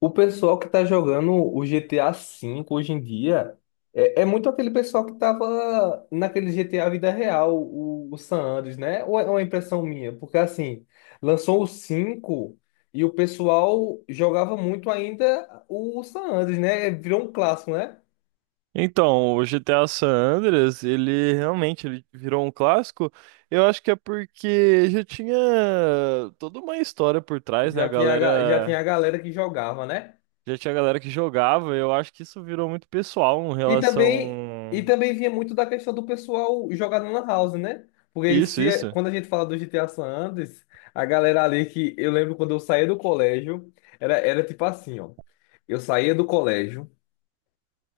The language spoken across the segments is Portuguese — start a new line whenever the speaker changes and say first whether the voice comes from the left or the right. left: O pessoal que tá jogando o GTA V hoje em dia é muito aquele pessoal que tava naquele GTA vida real, o San Andreas, né? Ou é uma impressão minha? Porque assim, lançou o 5 e o pessoal jogava muito ainda o San Andreas, né? Virou um clássico, né?
right: Então, o GTA San Andreas, ele realmente ele virou um clássico. Eu acho que é porque já tinha toda uma história por trás, né?
left: Já tinha a galera que jogava, né?
right: Já tinha galera que jogava. Eu acho que isso virou muito pessoal em
left: E também, e
right: relação
left: também vinha muito da questão do pessoal jogar na Lan House, né? Porque
right: isso,
left: se, é-
right: isso.
left: Quando a gente fala do GTA San Andreas, a galera ali que eu lembro quando eu saía do colégio, era tipo assim, ó. Eu saía do colégio,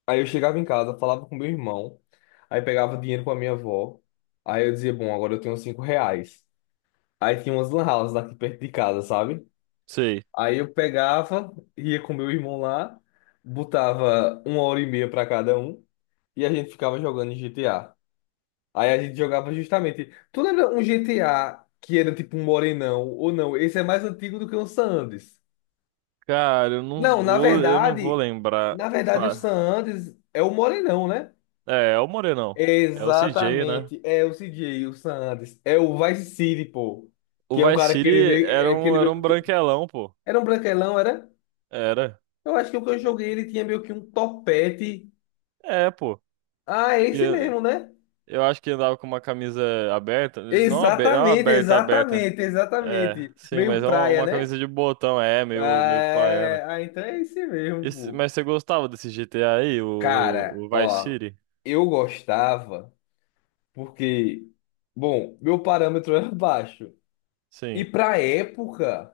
left: aí eu chegava em casa, falava com meu irmão, aí pegava dinheiro com a minha avó, aí eu dizia, bom, agora eu tenho R$ 5. Aí tinha umas Lan Houses aqui perto de casa, sabe?
right: Sei.
left: Aí eu pegava, ia com meu irmão lá, botava uma hora e meia pra cada um e a gente ficava jogando em GTA. Aí a gente jogava justamente. Tu lembra um GTA que era tipo um morenão ou não? Esse é mais antigo do que o San Andreas.
right: Cara,
left: Não, na
right: eu não vou
left: verdade,
right: lembrar.
left: Na verdade o San
right: Fa-
left: Andreas é o morenão, né?
right: É, é o Morenão. É o CJ, né?
left: Exatamente, é o CJ, o San Andreas, é o Vice City, pô,
right: O
left: que é um
right: Vice
left: cara que ele
right: City
left: meio, é aquele
right: era
left: meio,
right: um branquelão, pô.
left: era um branquelão, era?
right: Era.
left: Eu acho que o que eu joguei ele tinha meio que um topete.
right: É, pô.
left: Ah, é esse mesmo, né?
right: Eu acho que andava com uma camisa aberta. Não aberta, não
left: Exatamente,
right: aberta, aberta.
left: exatamente,
right: É,
left: exatamente.
right: sim,
left: Meio
right: mas é
left: praia,
right: uma
left: né?
right: camisa de botão, é, meio praiana.
left: Ah, ah, então é esse mesmo, pô.
right: Mas você gostava desse GTA aí,
left: Cara,
right: o Vice
left: ó,
right: City?
left: eu gostava porque, bom, meu parâmetro era baixo. E
right: Sim.
left: pra época,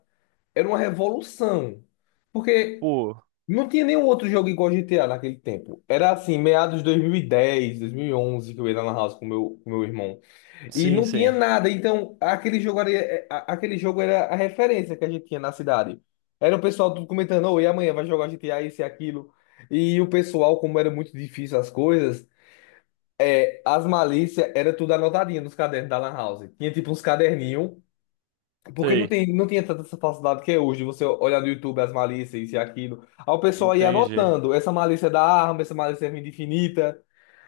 left: era uma revolução. Porque
right: Pô,
left: não tinha nenhum outro jogo igual GTA naquele tempo. Era assim, meados de 2010, 2011, que eu ia lá na house com meu irmão. E
right: sim,
left: não tinha
right: sim.
left: nada, então aquele jogo era, aquele jogo era a referência que a gente tinha na cidade. Era o pessoal tudo comentando, oh, e amanhã vai jogar G T a isso e aquilo. E o pessoal, como era muito difícil as coisas, é, as malícias era tudo anotadinho nos cadernos da Lan House. Tinha tipo uns caderninhos, porque não
right: Sei,
left: tem, não tinha tanta essa facilidade que é hoje, você olhar no YouTube as malícias, isso e aquilo. Aí o pessoal ia
right: entendi.
left: anotando, essa malícia é da arma, essa malícia é vida infinita.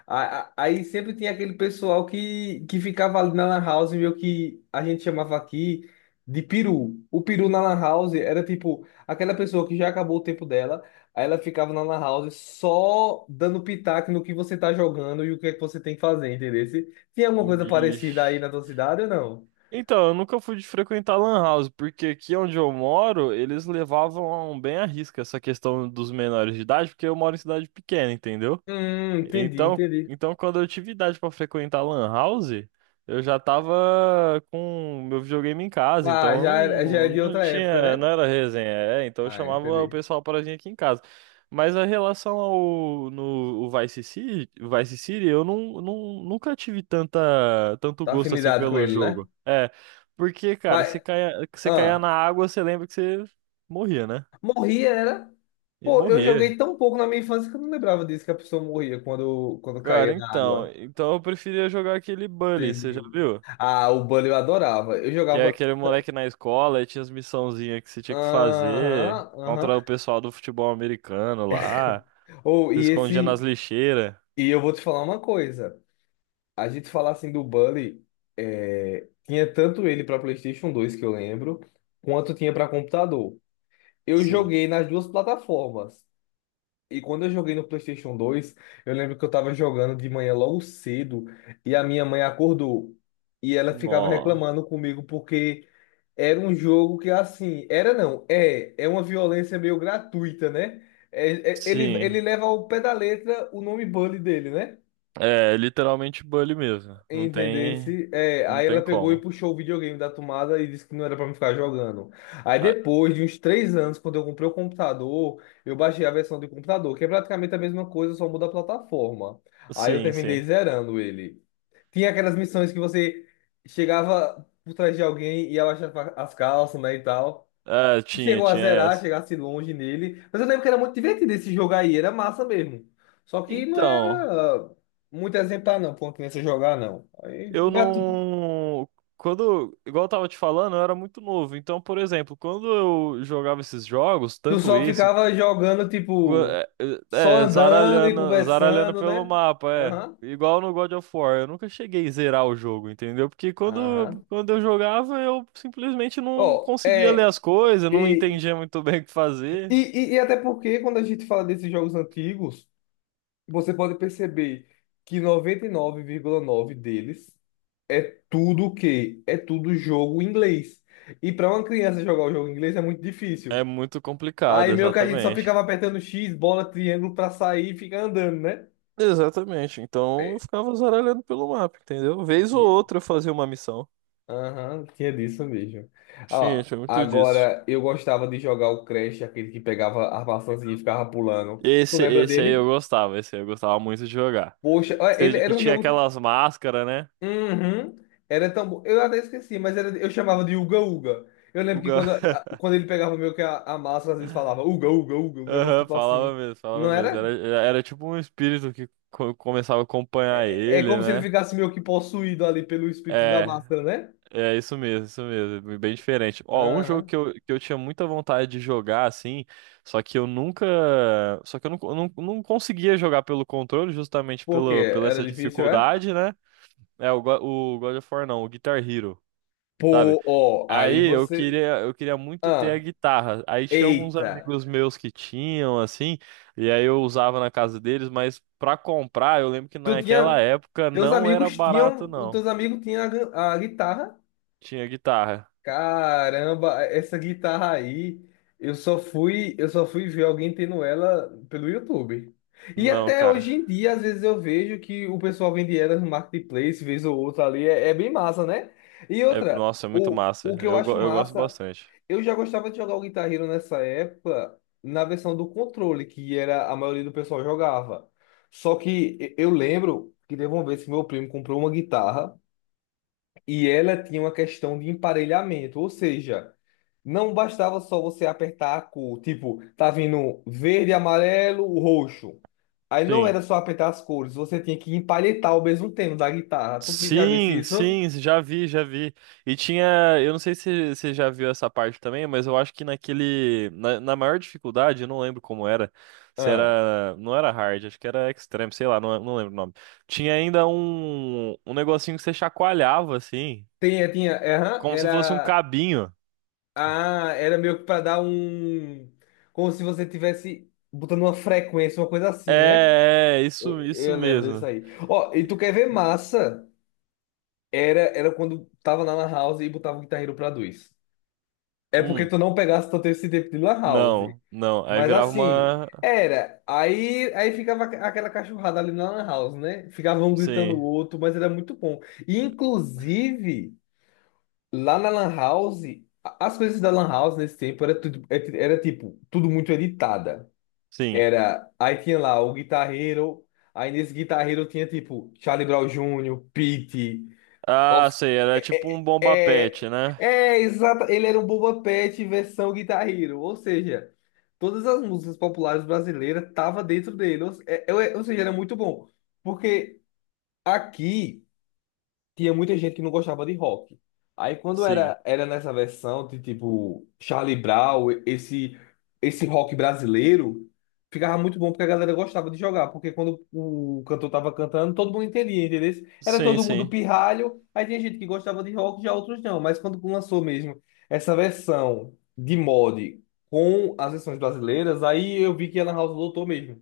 left: Aí sempre tinha aquele pessoal que ficava ali na Lan House, meio que a gente chamava aqui de peru. O peru na Lan House era tipo aquela pessoa que já acabou o tempo dela, aí ela ficava na Lan House só dando pitaco no que você tá jogando e o que é que você tem que fazer, entendeu? Tinha alguma coisa parecida aí
right: Vixe.
left: na tua cidade ou não?
right: Então, eu nunca fui de frequentar Lan House, porque aqui onde eu moro, eles levavam bem à risca essa questão dos menores de idade, porque eu moro em cidade pequena, entendeu?
left: Entendi,
right: Então,
left: entendi.
right: então quando eu tive idade pra frequentar Lan House, eu já tava com meu videogame em casa,
left: Ah,
right: então eu
left: já, já é de
right: não
left: outra época,
right: tinha,
left: né?
right: não era resenha, é, então eu
left: Ah,
right: chamava o
left: entendi.
right: pessoal para vir aqui em casa. Mas a relação ao no o Vice City, Vice City, eu não, nunca tive tanta, tanto
left: Tá,
right: gosto assim
left: afinidade com
right: pelo
left: ele, né?
right: jogo. É, porque, cara,
left: Mas,
right: você caia na
left: ah.
right: água, você lembra que você morria, né?
left: Morria, era.
right: E
left: Pô, eu
right: morria.
left: joguei tão pouco na minha infância que eu não lembrava disso, que a pessoa morria quando caía
right: Cara,
left: na
right: então,
left: água.
right: então eu preferia jogar aquele Bully, você já
left: Entendi.
right: viu?
left: Ah, o Bully eu adorava. Eu
right: Que é
left: jogava.
right: aquele moleque na escola e tinha as missãozinhas que você tinha que fazer
left: Aham,
right: contra o
left: aham.
right: pessoal do futebol americano lá.
left: Ou,
right: Se
left: e
right: escondia nas
left: esse.
right: lixeiras.
left: E eu vou te falar uma coisa. A gente falar assim do Bully, é, tinha tanto ele pra PlayStation 2 que eu lembro, quanto tinha pra computador. Eu
right: Sim.
left: joguei nas duas plataformas. E quando eu joguei no PlayStation 2, eu lembro que eu tava jogando de manhã logo cedo e a minha mãe acordou. E ela ficava
right: Nó.
left: reclamando comigo porque era um jogo que, assim, era não, é, é uma violência meio gratuita, né?
right: Sim.
left: Ele leva ao pé da letra o nome Bully dele, né?
right: É, literalmente bully mesmo. Não tem.
left: Entendesse? É,
right: Não
left: aí ela
right: tem
left: pegou e
right: como.
left: puxou o videogame da tomada e disse que não era pra me ficar jogando. Aí
right: Ah,
left: depois de uns 3 anos, quando eu comprei o computador, eu baixei a versão do computador, que é praticamente a mesma coisa, só muda a plataforma. Aí eu
right: sim,
left: terminei
right: sim.
left: zerando ele. Tinha aquelas missões que você chegava por trás de alguém e abaixava as calças, né, e tal.
right: Ah, tinha,
left: Chegou a
right: tinha
left: zerar,
right: essa.
left: chegasse longe nele. Mas eu lembro que era muito divertido esse jogo aí, era massa mesmo. Só que não
right: Então,
left: era ah, muito exemplar, não, pra uma criança jogar, não. Aí,
right: eu
left: né,
right: não. Quando, igual eu tava te falando, eu era muito novo. Então, por exemplo, quando eu jogava esses jogos,
left: tu
right: tanto
left: só
right: esse
left: ficava jogando, tipo,
right: É,
left: só
right: é, é,
left: andando e
right: zaralhando, zaralhando
left: conversando,
right: pelo
left: né?
right: mapa, é.
left: Aham,
right: Igual no God of War, eu nunca cheguei a zerar o jogo, entendeu? Porque
left: aham.
right: quando eu jogava, eu simplesmente não
left: Ó,
right: conseguia ler
left: é.
right: as coisas, não
left: E,
right: entendia muito bem o que
left: e,
right: fazer.
left: e até porque quando a gente fala desses jogos antigos, você pode perceber que 99,9 deles. Tudo o quê? É tudo jogo em inglês. E para uma criança jogar o jogo em inglês é muito
right: É
left: difícil.
right: muito
left: Aí
right: complicado,
left: meio que a gente só ficava
right: exatamente.
left: apertando X, bola, triângulo para sair e ficar andando, né?
right: Exatamente, então eu
left: É,
right: ficava zaralhando pelo mapa, entendeu? Vez ou
left: tinha.
right: outra eu fazia uma missão.
left: Aham, tinha disso mesmo.
right: Tinha,
left: Ó,
right: tinha muito disso.
left: agora eu gostava de jogar o Crash, aquele que pegava a maçãzinha e ficava pulando. Tu lembra
right: Esse aí
left: dele?
right: eu gostava, esse aí eu gostava muito de jogar.
left: Poxa, ó, ele
right: Que
left: era um
right: tinha
left: jogo.
right: aquelas máscaras, né?
left: Uhum. Era tão bom. Eu até esqueci, mas era, eu chamava de Uga Uga. Eu
right: O,
left: lembro que
right: ga-
left: quando ele pegava meio que a massa, às vezes falava Uga Uga Uga, um negócio
right: Aham,
left: tipo assim.
right: falava mesmo,
left: Não
right: falava mesmo. Era,
left: era?
right: era tipo um espírito que começava a acompanhar
left: É
right: ele,
left: como se ele
right: né?
left: ficasse meio que possuído ali pelo espírito da
right: É,
left: máscara, né?
right: é isso mesmo, isso mesmo. Bem diferente. Ó, um jogo
left: Aham.
right: que eu tinha muita vontade de jogar, assim, só que eu nunca. Só que eu não conseguia jogar pelo controle, justamente
left: Por quê?
right: pela
left: Era
right: essa
left: difícil, é?
right: dificuldade, né? É, o God of War não, o Guitar Hero. Sabe?
left: Pô, ó, aí
right: Aí
left: você.
right: eu queria muito ter a
left: Ah,
right: guitarra. Aí tinha alguns
left: eita.
right: amigos meus que tinham, assim, e aí eu usava na casa deles, mas pra comprar, eu lembro que
left: Tu
right: naquela
left: tinha.
right: época
left: Teus
right: não era
left: amigos
right: barato,
left: tinham. Os
right: não.
left: teus amigos tinham a, a guitarra.
right: Tinha guitarra.
left: Caramba, essa guitarra aí, eu só fui ver alguém tendo ela pelo YouTube. E
right: Não,
left: até
right: cara.
left: hoje em dia, às vezes eu vejo que o pessoal vende ela no marketplace, vez ou outra ali, é, é bem massa, né? E
right: É,
left: outra,
right: nossa, é muito massa.
left: o que eu acho
right: Eu gosto
left: massa,
right: bastante.
left: eu já gostava de jogar o Guitar Hero nessa época, na versão do controle, que era a maioria do pessoal jogava. Só que eu lembro que teve uma vez que meu primo comprou uma guitarra. E ela tinha uma questão de emparelhamento, ou seja, não bastava só você apertar a cor, tipo, tá vindo verde, amarelo, roxo. Aí não
right: Sim.
left: era só apertar as cores, você tinha que empalhetar ao mesmo tempo da guitarra. Tu já visse
right: Sim,
left: isso?
right: sim, já vi, já vi. E tinha, eu não sei se você já viu essa parte também, mas eu acho que naquele, na maior dificuldade, eu não lembro como era, se
left: Ah.
right: era, não era hard, acho que era extreme, sei lá, não, não lembro o nome. Tinha ainda um negocinho que você chacoalhava assim,
left: Tinha, tinha, é, aham,
right: como se fosse um
left: era,
right: cabinho.
left: ah, era meio que pra dar um, como se você tivesse botando uma frequência, uma coisa assim, né?
right: Isso, isso
left: Eu lembro disso
right: mesmo.
left: aí. Ó, e tu quer ver massa? Era quando tava na Lan House e botava o Guitar Hero pra dois. É porque
right: Hum,
left: tu não pegasse tanto esse tempo de Lan House.
right: não, não, aí
left: Mas
right: virava
left: assim,
right: uma,
left: era. Aí ficava aquela cachorrada ali na Lan House, né? Ficava um gritando o
right: sim,
left: outro, mas era muito bom. E inclusive, lá na Lan House, as coisas da Lan House nesse tempo era tudo, era tipo, tudo muito editada.
right: sim.
left: Era, aí tinha lá o Guitar Hero, aí nesse Guitar Hero tinha tipo Charlie Brown Jr., Pete.
right: Ah, sei, era tipo
left: É,
right: um bomba pet,
left: é
right: né?
left: É exato. Ele era um Boba Fett versão Guitar Hero. Ou seja, todas as músicas populares brasileiras estavam dentro dele. Ou, se- é- é- Ou seja, era muito bom. Porque aqui tinha muita gente que não gostava de rock. Aí quando
right: Sim.
left: era nessa versão de tipo Charlie Brown, esse rock brasileiro, ficava muito bom porque a galera gostava de jogar, porque quando o cantor tava cantando, todo mundo entendia, entendeu? Era
right: Sim,
left: todo mundo
right: sim.
left: pirralho, aí tinha gente que gostava de rock, já outros não, mas quando lançou mesmo essa versão de mod com as versões brasileiras, aí eu vi que a Lan House lotou mesmo.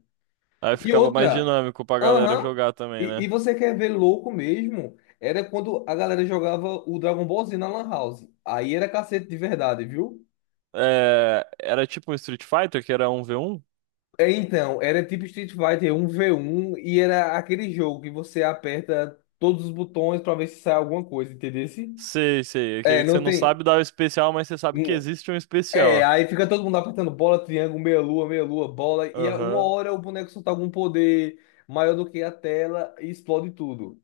right: Aí
left: E
right: ficava mais
left: outra,
right: dinâmico pra galera
left: aham,
right: jogar também,
left: E
right: né?
left: você quer ver louco mesmo? Era quando a galera jogava o Dragon Ball Z na Lan House. Aí era cacete de verdade, viu?
right: É, era tipo um Street Fighter, que era um v um.
left: É, então, era tipo Street Fighter 1v1 e era aquele jogo que você aperta todos os botões pra ver se sai alguma coisa, entendeu?
right: Sei, sei.
left: É,
right: Aquele que você
left: não
right: não
left: tem.
right: sabe dar o especial, mas você sabe que
left: Hum.
right: existe um
left: É,
right: especial.
left: aí fica todo mundo apertando bola, triângulo, meia lua, bola, uma
right: Aham.
left: hora o boneco solta algum poder maior do que a tela e explode tudo.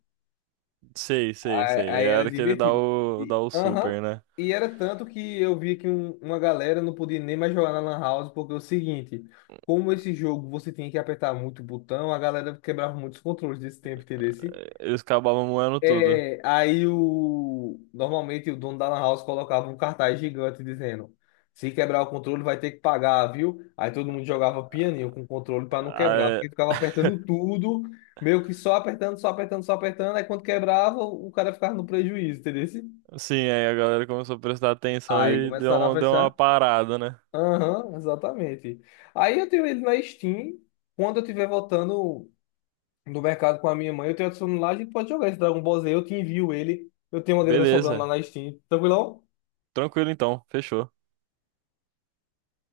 right: Sei, sei, sei.
left: Aí era
right: Era que ele dá
left: divertido.
right: o,
left: E,
right: dá o
left: aham,
right: super, né?
left: e era tanto que eu vi que uma galera não podia nem mais jogar na Lan House, porque é o seguinte, como esse jogo você tinha que apertar muito o botão, a galera quebrava muitos controles desse tempo, entendeu?
right: Eles acabavam moendo tudo.
left: É, aí o normalmente o dono da lan house colocava um cartaz gigante dizendo: se quebrar o controle vai ter que pagar, viu? Aí todo mundo jogava pianinho com o controle para não quebrar,
right: Aí,
left: porque ficava apertando tudo, meio que só apertando, só apertando, só apertando, aí quando quebrava, o cara ficava no prejuízo, entendeu?
right: sim, aí a galera começou a prestar atenção
left: Aí
right: e
left: começaram a
right: deu uma
left: pensar.
right: parada, né?
left: Aham, exatamente. Aí eu tenho ele na Steam. Quando eu estiver voltando do mercado com a minha mãe. Eu tenho adicionado lá, a gente pode jogar esse Dragon Ball Z, eu te envio ele. Eu tenho uma grana sobrando lá
right: Beleza.
left: na Steam. Tranquilão?
right: Tranquilo então. Fechou.